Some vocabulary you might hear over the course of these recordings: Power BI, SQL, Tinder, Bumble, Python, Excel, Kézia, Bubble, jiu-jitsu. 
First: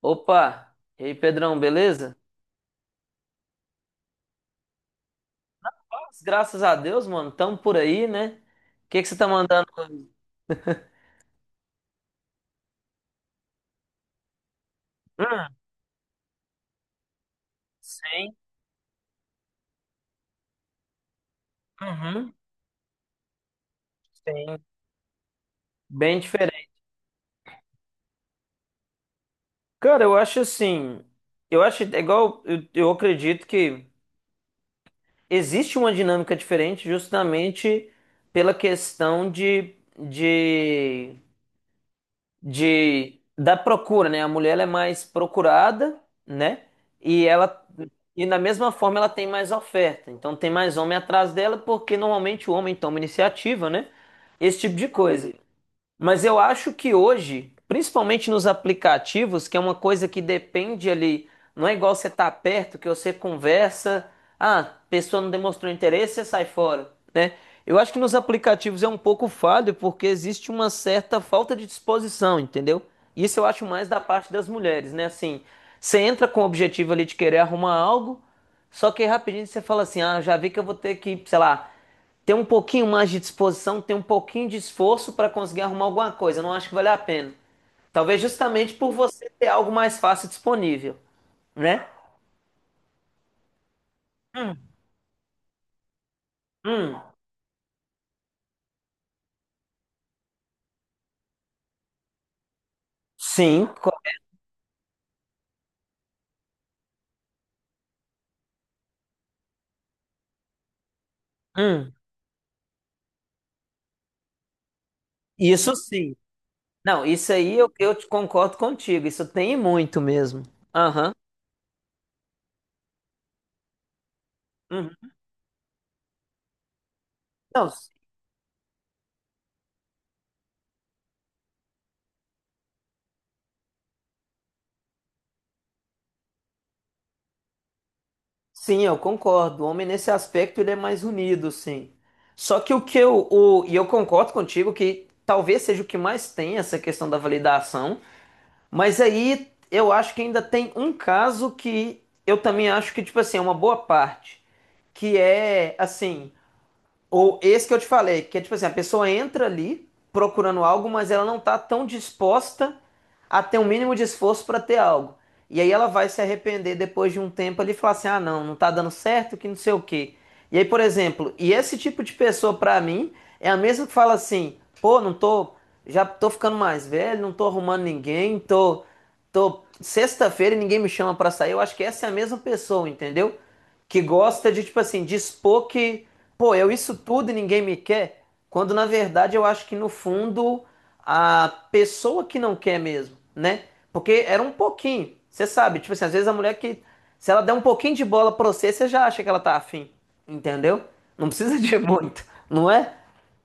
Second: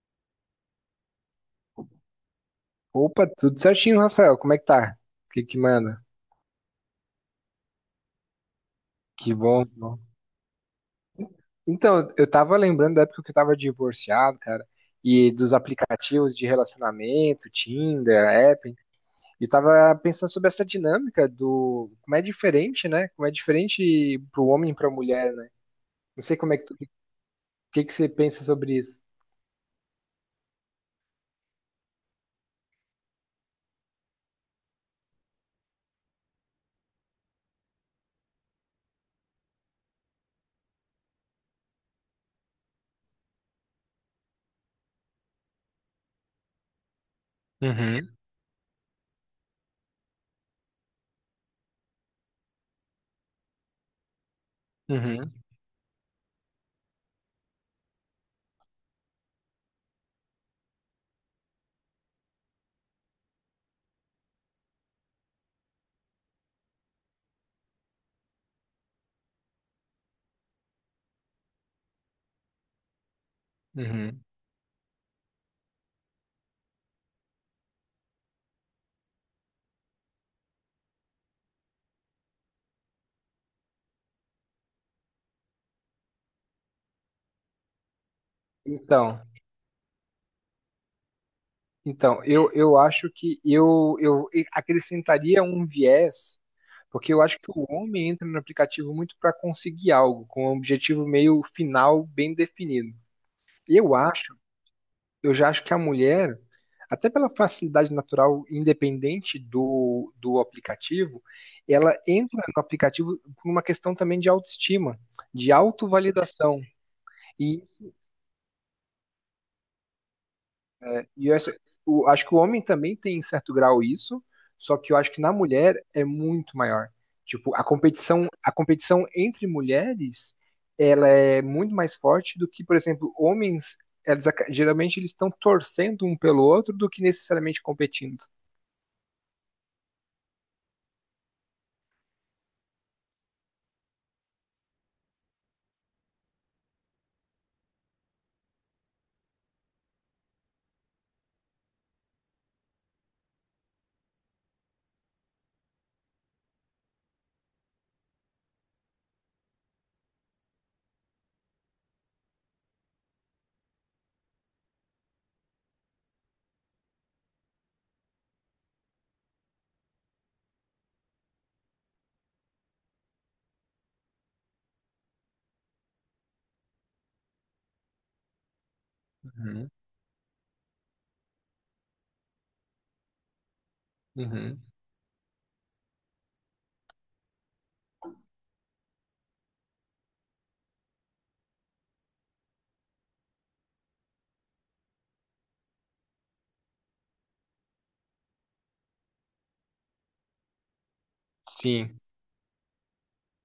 Opa! E aí, Pedrão, beleza? Opa, tudo certinho, Rafael. Como é que tá? O que que manda? Paz, Graças a Deus, mano, tamo por aí, né? O que que você tá Que bom, mandando que bom. hoje? Então, eu tava lembrando da época que eu tava divorciado, cara, e Hum, dos aplicativos de relacionamento, Tinder, sim. App, e tava pensando sobre essa dinâmica do como é Uhum, diferente, né? Como é diferente pro sim. homem e pra mulher, né? Bem Não sei como é que diferente. tu, o que que você pensa sobre isso. Cara, eu acho assim, eu acho é igual, eu acredito que existe uma dinâmica diferente justamente pela questão de da procura, né? A mulher ela é mais procurada, né? E ela Uhum, e da mesma forma ela tem mais oferta. Então tem mais homem atrás dela porque normalmente o homem toma iniciativa, né? Esse tipo de uhum, coisa. Mas eu acho que hoje, principalmente nos aplicativos, que é uma coisa que depende ali, não é igual você tá perto, que você conversa, a pessoa não demonstrou interesse, você sai fora, né? Eu acho que nos aplicativos é um pouco falho, porque existe uma certa falta de disposição, entendeu? Isso eu acho mais da uhum. parte das mulheres, né? Assim, você entra com o objetivo ali de querer arrumar algo, só que aí rapidinho você fala assim: ah, já vi que eu vou ter que, sei lá, ter um pouquinho mais de disposição, ter um pouquinho de esforço para conseguir arrumar alguma coisa. Não acho que vale a pena. Talvez justamente por Então, você ter algo mais fácil disponível, né? então, eu acho que eu acrescentaria um viés. Hum, Porque eu acho que o homem entra no aplicativo muito para conseguir algo, com um objetivo meio final bem definido. sim. Eu acho, eu já acho que a mulher, até pela facilidade natural, independente do aplicativo, Hum, ela entra no aplicativo por uma questão também de autoestima, de isso sim. autovalidação. Não, isso aí E eu te concordo contigo. Isso tem muito mesmo. Aham. e eu acho, acho que o homem também tem em certo grau isso, só que eu Uhum. acho que na mulher é muito maior. Tipo, a Não, competição, a competição entre mulheres, ela é muito mais forte do que, por exemplo, homens, eles, geralmente eles estão torcendo um pelo outro do que necessariamente competindo. sim, eu concordo. O homem nesse aspecto ele é mais unido, sim. Só que o que eu, o, e eu concordo contigo que talvez seja o que mais tem essa questão da validação, mas aí eu acho que ainda tem um caso que eu também acho que, tipo assim, é uma boa parte, que é assim. Ou esse que eu te falei, que é tipo assim, a pessoa entra ali procurando algo, mas ela não tá tão disposta a ter um mínimo de esforço para ter algo. E aí ela vai se arrepender depois de um tempo ali e falar assim: "Ah, não, não tá dando certo, que não sei o quê". E aí, por exemplo, e esse tipo de pessoa para mim é a mesma que fala assim: "Pô, não tô, já tô ficando mais velho, não tô arrumando ninguém, tô tô Uhum, sexta-feira e ninguém me chama para sair". Eu acho que essa é a mesma pessoa, entendeu? Que gosta uhum. de tipo assim, dispor que Pô, eu isso tudo e ninguém me quer, quando na verdade eu acho que no fundo a pessoa que não quer mesmo, né? Porque era um pouquinho, você sabe, tipo assim, às vezes a mulher que, se ela der um pouquinho de bola pra você, você já acha que ela tá afim, entendeu? Não precisa de Sim. muito, não é?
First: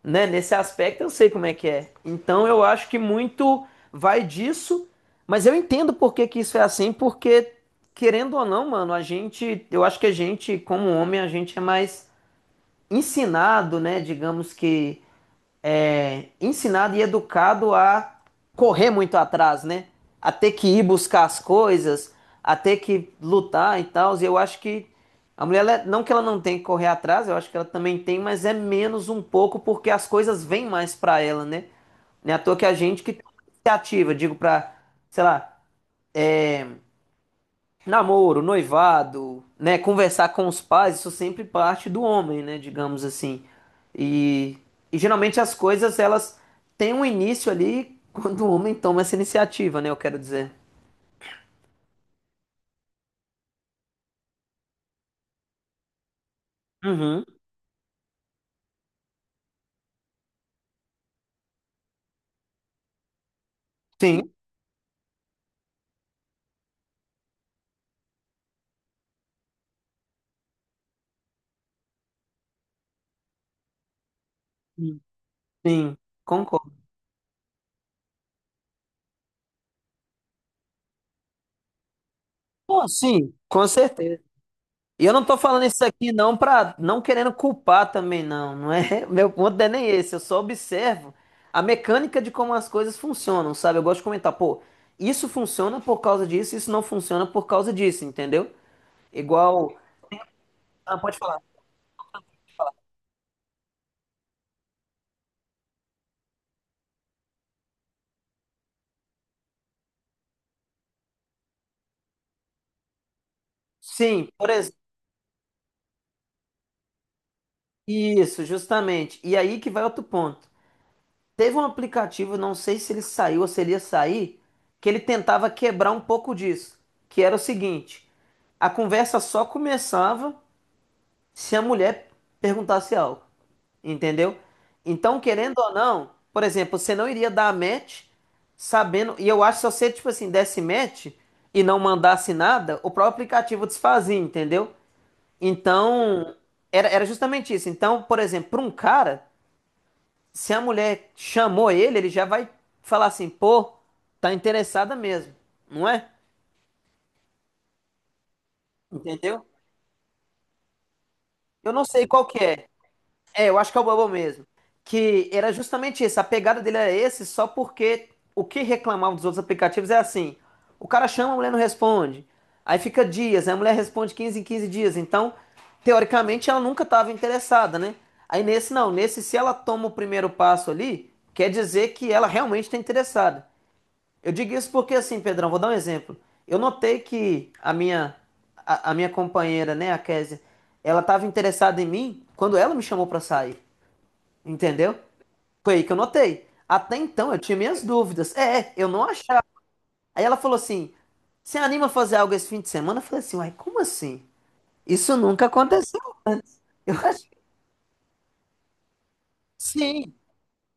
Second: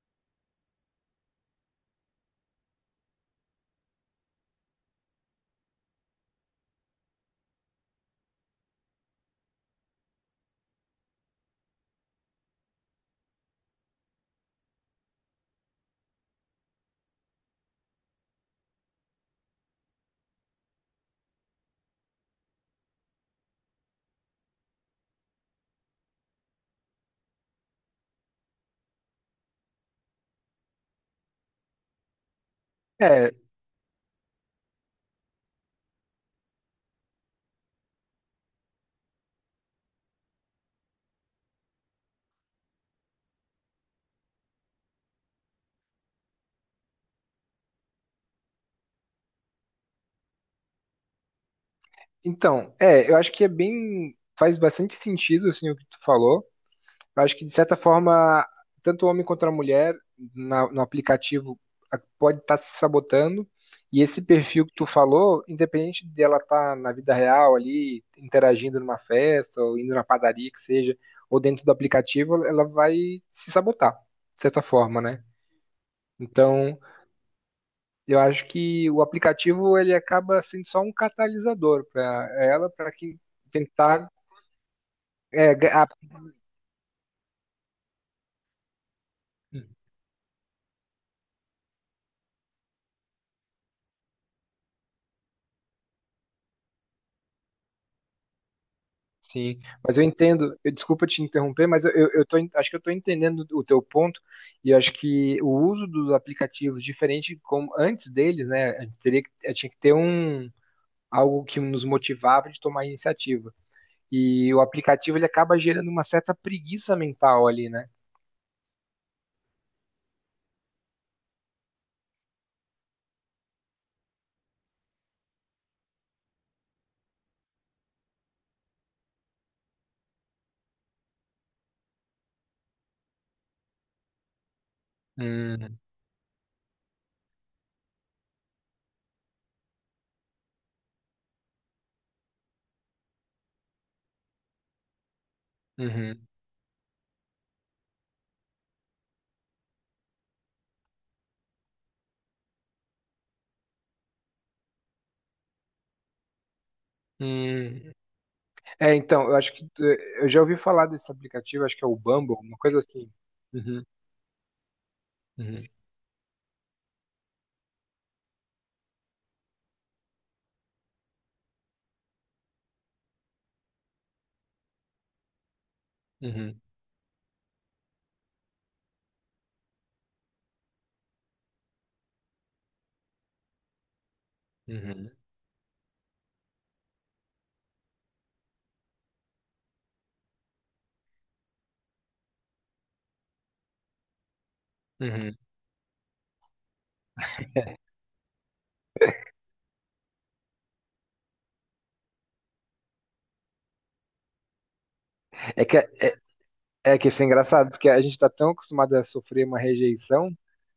Né? Nesse aspecto eu sei como é que é. Então eu acho que muito vai disso, mas eu entendo por que que isso é assim, porque querendo ou não, mano, a gente, eu acho que a gente, como homem, a gente é mais ensinado, né, digamos que é, ensinado e educado a correr muito atrás, né? A ter que ir buscar as coisas, a ter que lutar e tal. E eu acho que a mulher, não que ela não tenha que correr atrás, eu acho que ela também tem, mas é menos um pouco porque as coisas vêm mais pra ela, né? Não é à toa que a gente que toma É, iniciativa, digo pra, sei lá, namoro, noivado, né? Conversar com os pais, isso sempre parte do homem, né? Digamos assim. E, e geralmente as coisas elas têm um início ali quando o homem toma essa iniciativa, né? Eu quero dizer. então, é, eu acho que é bem, faz bastante sentido, assim, o que tu falou. Uhum. Acho que de certa forma, tanto o homem quanto a mulher no aplicativo pode estar se sabotando. E esse Sim, perfil que tu falou, independente dela estar na vida real ali, interagindo numa festa, ou indo na padaria que seja, ou dentro do aplicativo, ela vai se sabotar, de certa forma, né? sim, concordo. Então, eu acho que o aplicativo ele acaba sendo só um catalisador para ela, Pô, para que sim, com tentar. certeza. E eu não tô é, falando ga- isso a- aqui não para não querendo culpar também não, não é? Meu ponto não é nem esse, eu só observo a mecânica de como as coisas funcionam, sabe? Eu gosto de comentar, pô, isso funciona por causa disso, isso não funciona por causa disso, entendeu? Sim, Igual, mas eu entendo, eu, ah, desculpa pode te falar. interromper, mas eu tô, acho que eu estou entendendo o teu ponto, e acho que o uso dos aplicativos, diferente como antes deles, né, a gente teria, tinha que ter um, algo que nos motivava de tomar iniciativa. Sim, por E o exemplo, aplicativo, ele acaba gerando uma certa preguiça mental ali, né? isso, justamente. E aí que vai outro ponto. Teve um aplicativo, não sei se ele saiu ou se ele ia sair, que ele tentava quebrar um pouco disso, que era o seguinte, a conversa só começava se a mulher perguntasse algo, entendeu? Então, querendo ou Hum, não, por exemplo, você não iria dar match sabendo, e eu acho que se você, tipo assim, desse match e não mandasse nada, o próprio aplicativo desfazia, entendeu? uhum, Então, era justamente isso. Então, por exemplo, para um cara, se a mulher chamou ele, ele já vai falar assim, pô, tá interessada mesmo, não é? hum. É, então, eu Entendeu? acho que eu já ouvi falar desse aplicativo, Eu acho que não é o sei qual Bumble, que uma é. coisa assim. É, eu acho que é Uhum, o Bubble mesmo. Que era uhum, justamente isso. A pegada dele era esse, só porque o que reclamavam dos outros aplicativos é assim: o cara chama, a mulher não responde. Aí fica dias, aí a mulher responde 15 em 15 dias. Então, teoricamente, ela uhum, nunca estava interessada, né? Aí nesse não, nesse se ela toma o primeiro passo ali, quer dizer que ela realmente está interessada. Eu digo isso porque uhum, assim, Pedrão, vou dar um exemplo. Eu notei que a minha companheira, né, a Kézia, ela estava interessada em mim quando ela me chamou para sair. Entendeu? uhum. Foi aí que eu notei. Até então eu tinha É minhas dúvidas. É, eu não achava. Aí ela falou assim: Você anima a fazer algo esse fim de semana? Eu falei assim: Uai, como assim? Isso nunca é que é, aconteceu. Eu É que isso acho é que engraçado, porque a gente tá tão acostumado a sofrer uma sim, rejeição.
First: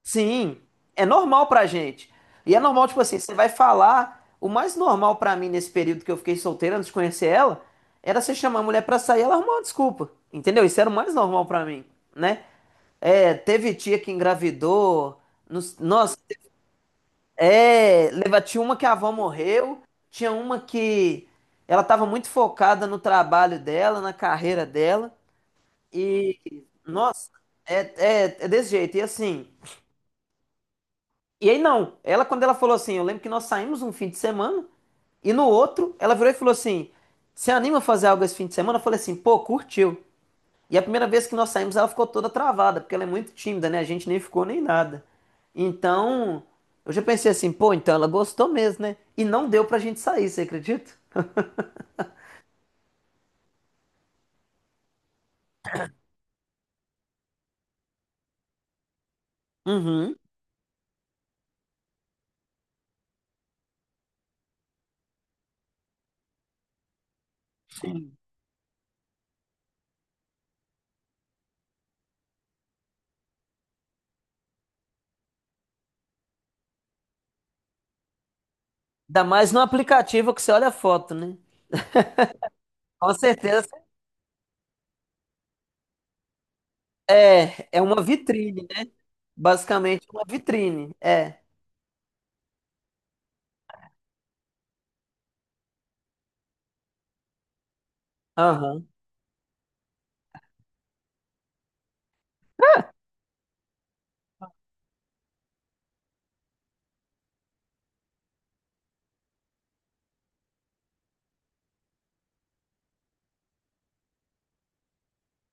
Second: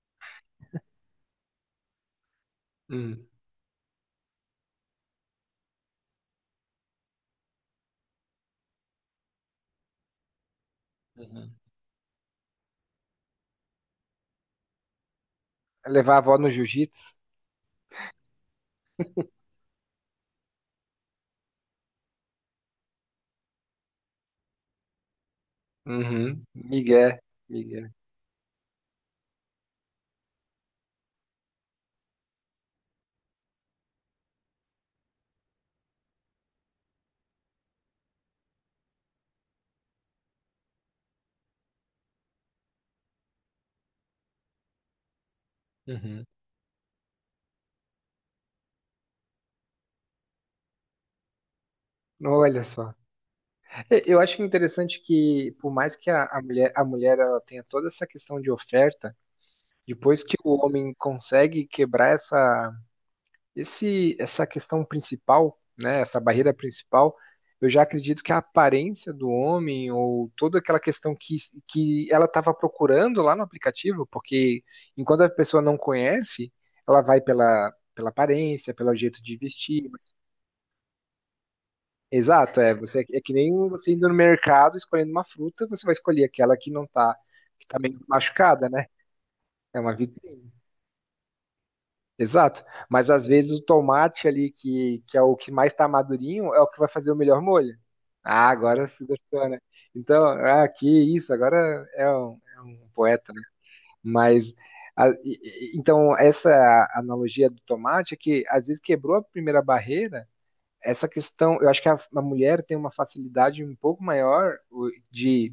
sim. É normal pra gente. E é normal, tipo assim, Hum, você vai falar. O mais normal pra mim nesse período que eu fiquei solteira antes de conhecer ela era você chamar a mulher pra sair e ela arrumar uma desculpa. Entendeu? Isso era o mais normal uhum, pra mim, né? É, teve tia que engravidou. Levar Nossa, a avó no jiu-jitsu, é, tinha uma que a avó morreu, tinha uma que ela estava muito focada no trabalho dela, na carreira dela, uhum, e Miguel, nossa, é, migué. é, é desse jeito. E assim, e aí não, ela quando ela falou assim, eu lembro que nós saímos um fim de semana, e no outro ela virou e falou assim: Você anima a fazer algo esse fim de semana? Eu falei assim, pô, curtiu. E a primeira vez que nós saímos, ela ficou toda travada, porque ela é muito tímida, né? A gente nem ficou nem nada. Uhum. Então, eu já pensei assim, pô, então ela gostou mesmo, né? E não deu pra gente sair, você acredita? Olha só. Eu acho interessante que, por mais que a mulher ela tenha toda essa questão de oferta, Uhum. depois que o homem consegue quebrar essa, essa questão principal, né, essa barreira principal, eu já acredito que a aparência do homem ou toda aquela questão que ela estava procurando lá no aplicativo, porque enquanto a pessoa não conhece, ela vai pela aparência, pelo jeito Ainda de mais no vestir. aplicativo que você olha a foto, né? Exato, é, você, Com é que nem certeza você indo no mercado escolhendo uma fruta, você vai escolher aquela que não está, que é, tá é menos uma vitrine, machucada, né? né? É uma Basicamente uma vitrine. vitrine, é. Exato. Mas às vezes o tomate ali, que é o que mais está madurinho, é o que vai fazer o melhor molho. Ah, agora Aham. se gostou, né? Então, ah, que isso, agora é um poeta, né? Mas, a- e- então, essa analogia do tomate é que às vezes quebrou a primeira barreira, essa questão, eu acho que a mulher tem uma facilidade um pouco maior de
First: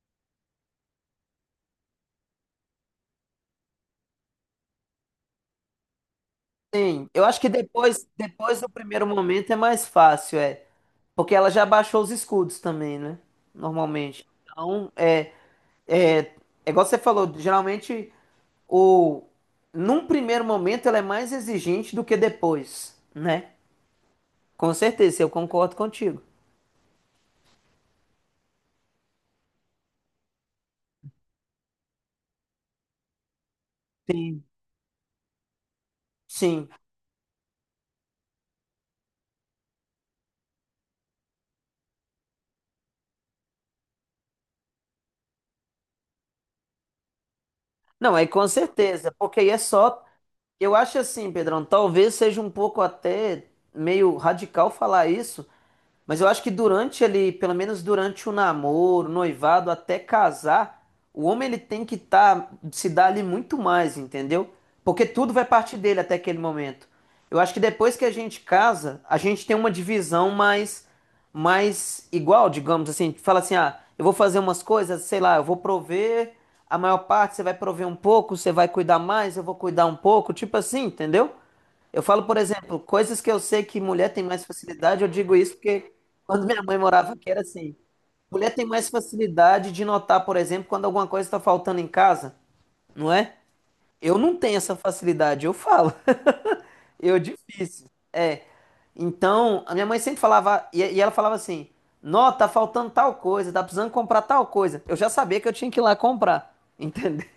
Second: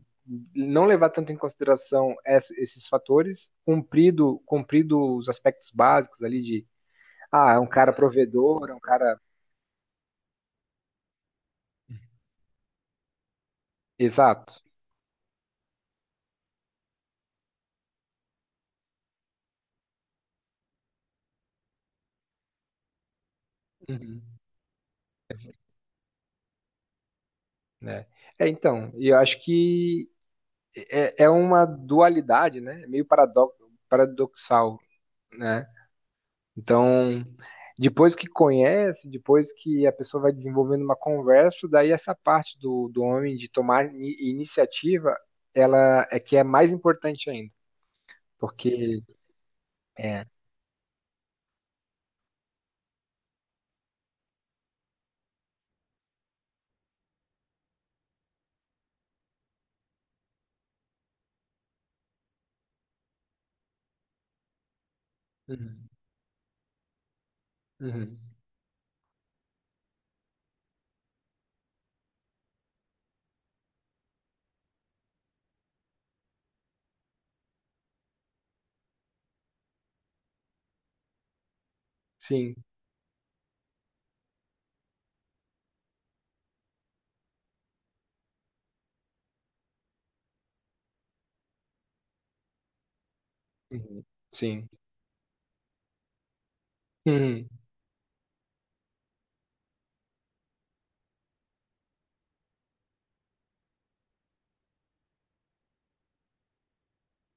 não levar tanto em consideração esses fatores, cumprido, cumprido os aspectos básicos ali de Sim, eu acho que ah, é um cara depois, depois do provedor, é um primeiro cara. momento é mais fácil, é. Porque ela já baixou os escudos também, né? Normalmente. Exato. Então, é. É, é igual você falou, geralmente o num primeiro momento ela é mais exigente do que depois, né? Uhum. Com certeza, eu concordo contigo. Né? É, então, e eu acho que é, é uma dualidade, né? É meio Sim. paradoxal, né? Sim. Então, depois que conhece, depois que a pessoa vai desenvolvendo uma conversa, daí essa parte do homem de tomar iniciativa, ela é que é mais importante ainda, Não, é com porque certeza, porque aí é só. é, Eu acho assim, Pedrão, talvez seja um pouco até meio radical falar isso, mas eu acho que durante ali, pelo menos durante o namoro, o noivado, até casar, o homem ele tem que tá, se dar ali muito mais, entendeu? Porque tudo vai partir Uhum. dele até aquele momento. Eu acho que depois que a Uhum. gente casa, a gente tem uma divisão mais, mais igual, digamos assim. Fala assim, ah, eu vou fazer umas coisas, sei lá, eu vou prover a maior parte, você vai prover um pouco, você vai cuidar mais, eu vou cuidar um pouco, tipo assim, entendeu? Eu falo, por Sim, exemplo, coisas que eu sei que mulher tem mais facilidade, eu digo isso porque quando minha mãe morava aqui era assim. Mulher tem mais facilidade de notar, por exemplo, quando alguma coisa está faltando em casa, não é? uhum, Eu não tenho sim. essa facilidade, eu falo. Eu Uhum. difícil. É. Então, a minha mãe sempre falava, e ela falava assim: Nó, tá faltando tal coisa, tá precisando comprar tal coisa. Eu já sabia que eu tinha que ir lá comprar, entendeu?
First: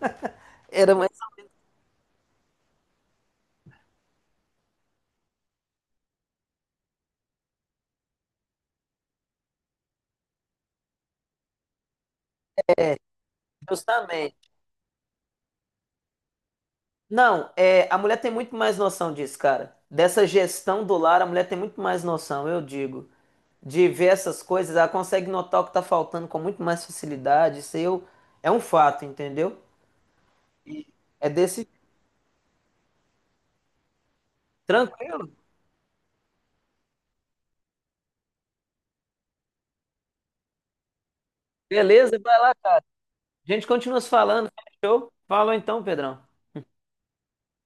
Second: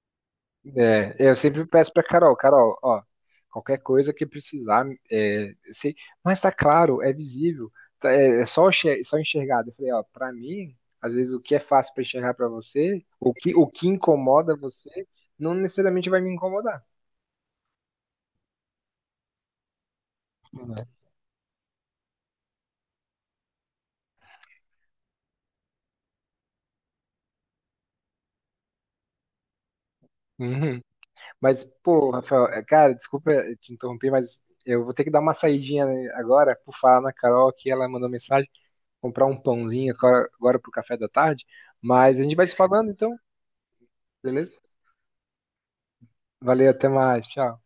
Era mais É, eu sempre peço pra Carol, Carol, ó, qualquer coisa que precisar, é, sei, mas tá claro, é visível, tá, é, é só, só enxergar. Eu falei, ó, pra mim, às vezes o que é fácil pra enxergar pra você, o que justamente. incomoda você, não necessariamente vai me incomodar. Não, é, a mulher tem muito mais noção disso, cara. Dessa gestão Né? do lar, a mulher tem muito mais noção, eu digo. De ver essas coisas, ela consegue notar o que tá faltando com muito mais facilidade. Isso aí é um fato, entendeu? Uhum. E é Mas, desse. pô, Rafael, é, cara, desculpa te interromper, mas eu vou ter que dar Tranquilo? uma saidinha né, agora por falar na Carol que ela mandou mensagem, comprar um pãozinho agora, agora pro café da tarde, Beleza, mas a gente vai vai lá. se A falando então, gente continua se falando. beleza? Fechou? Falou então, Pedrão. Valeu, até mais. Tchau.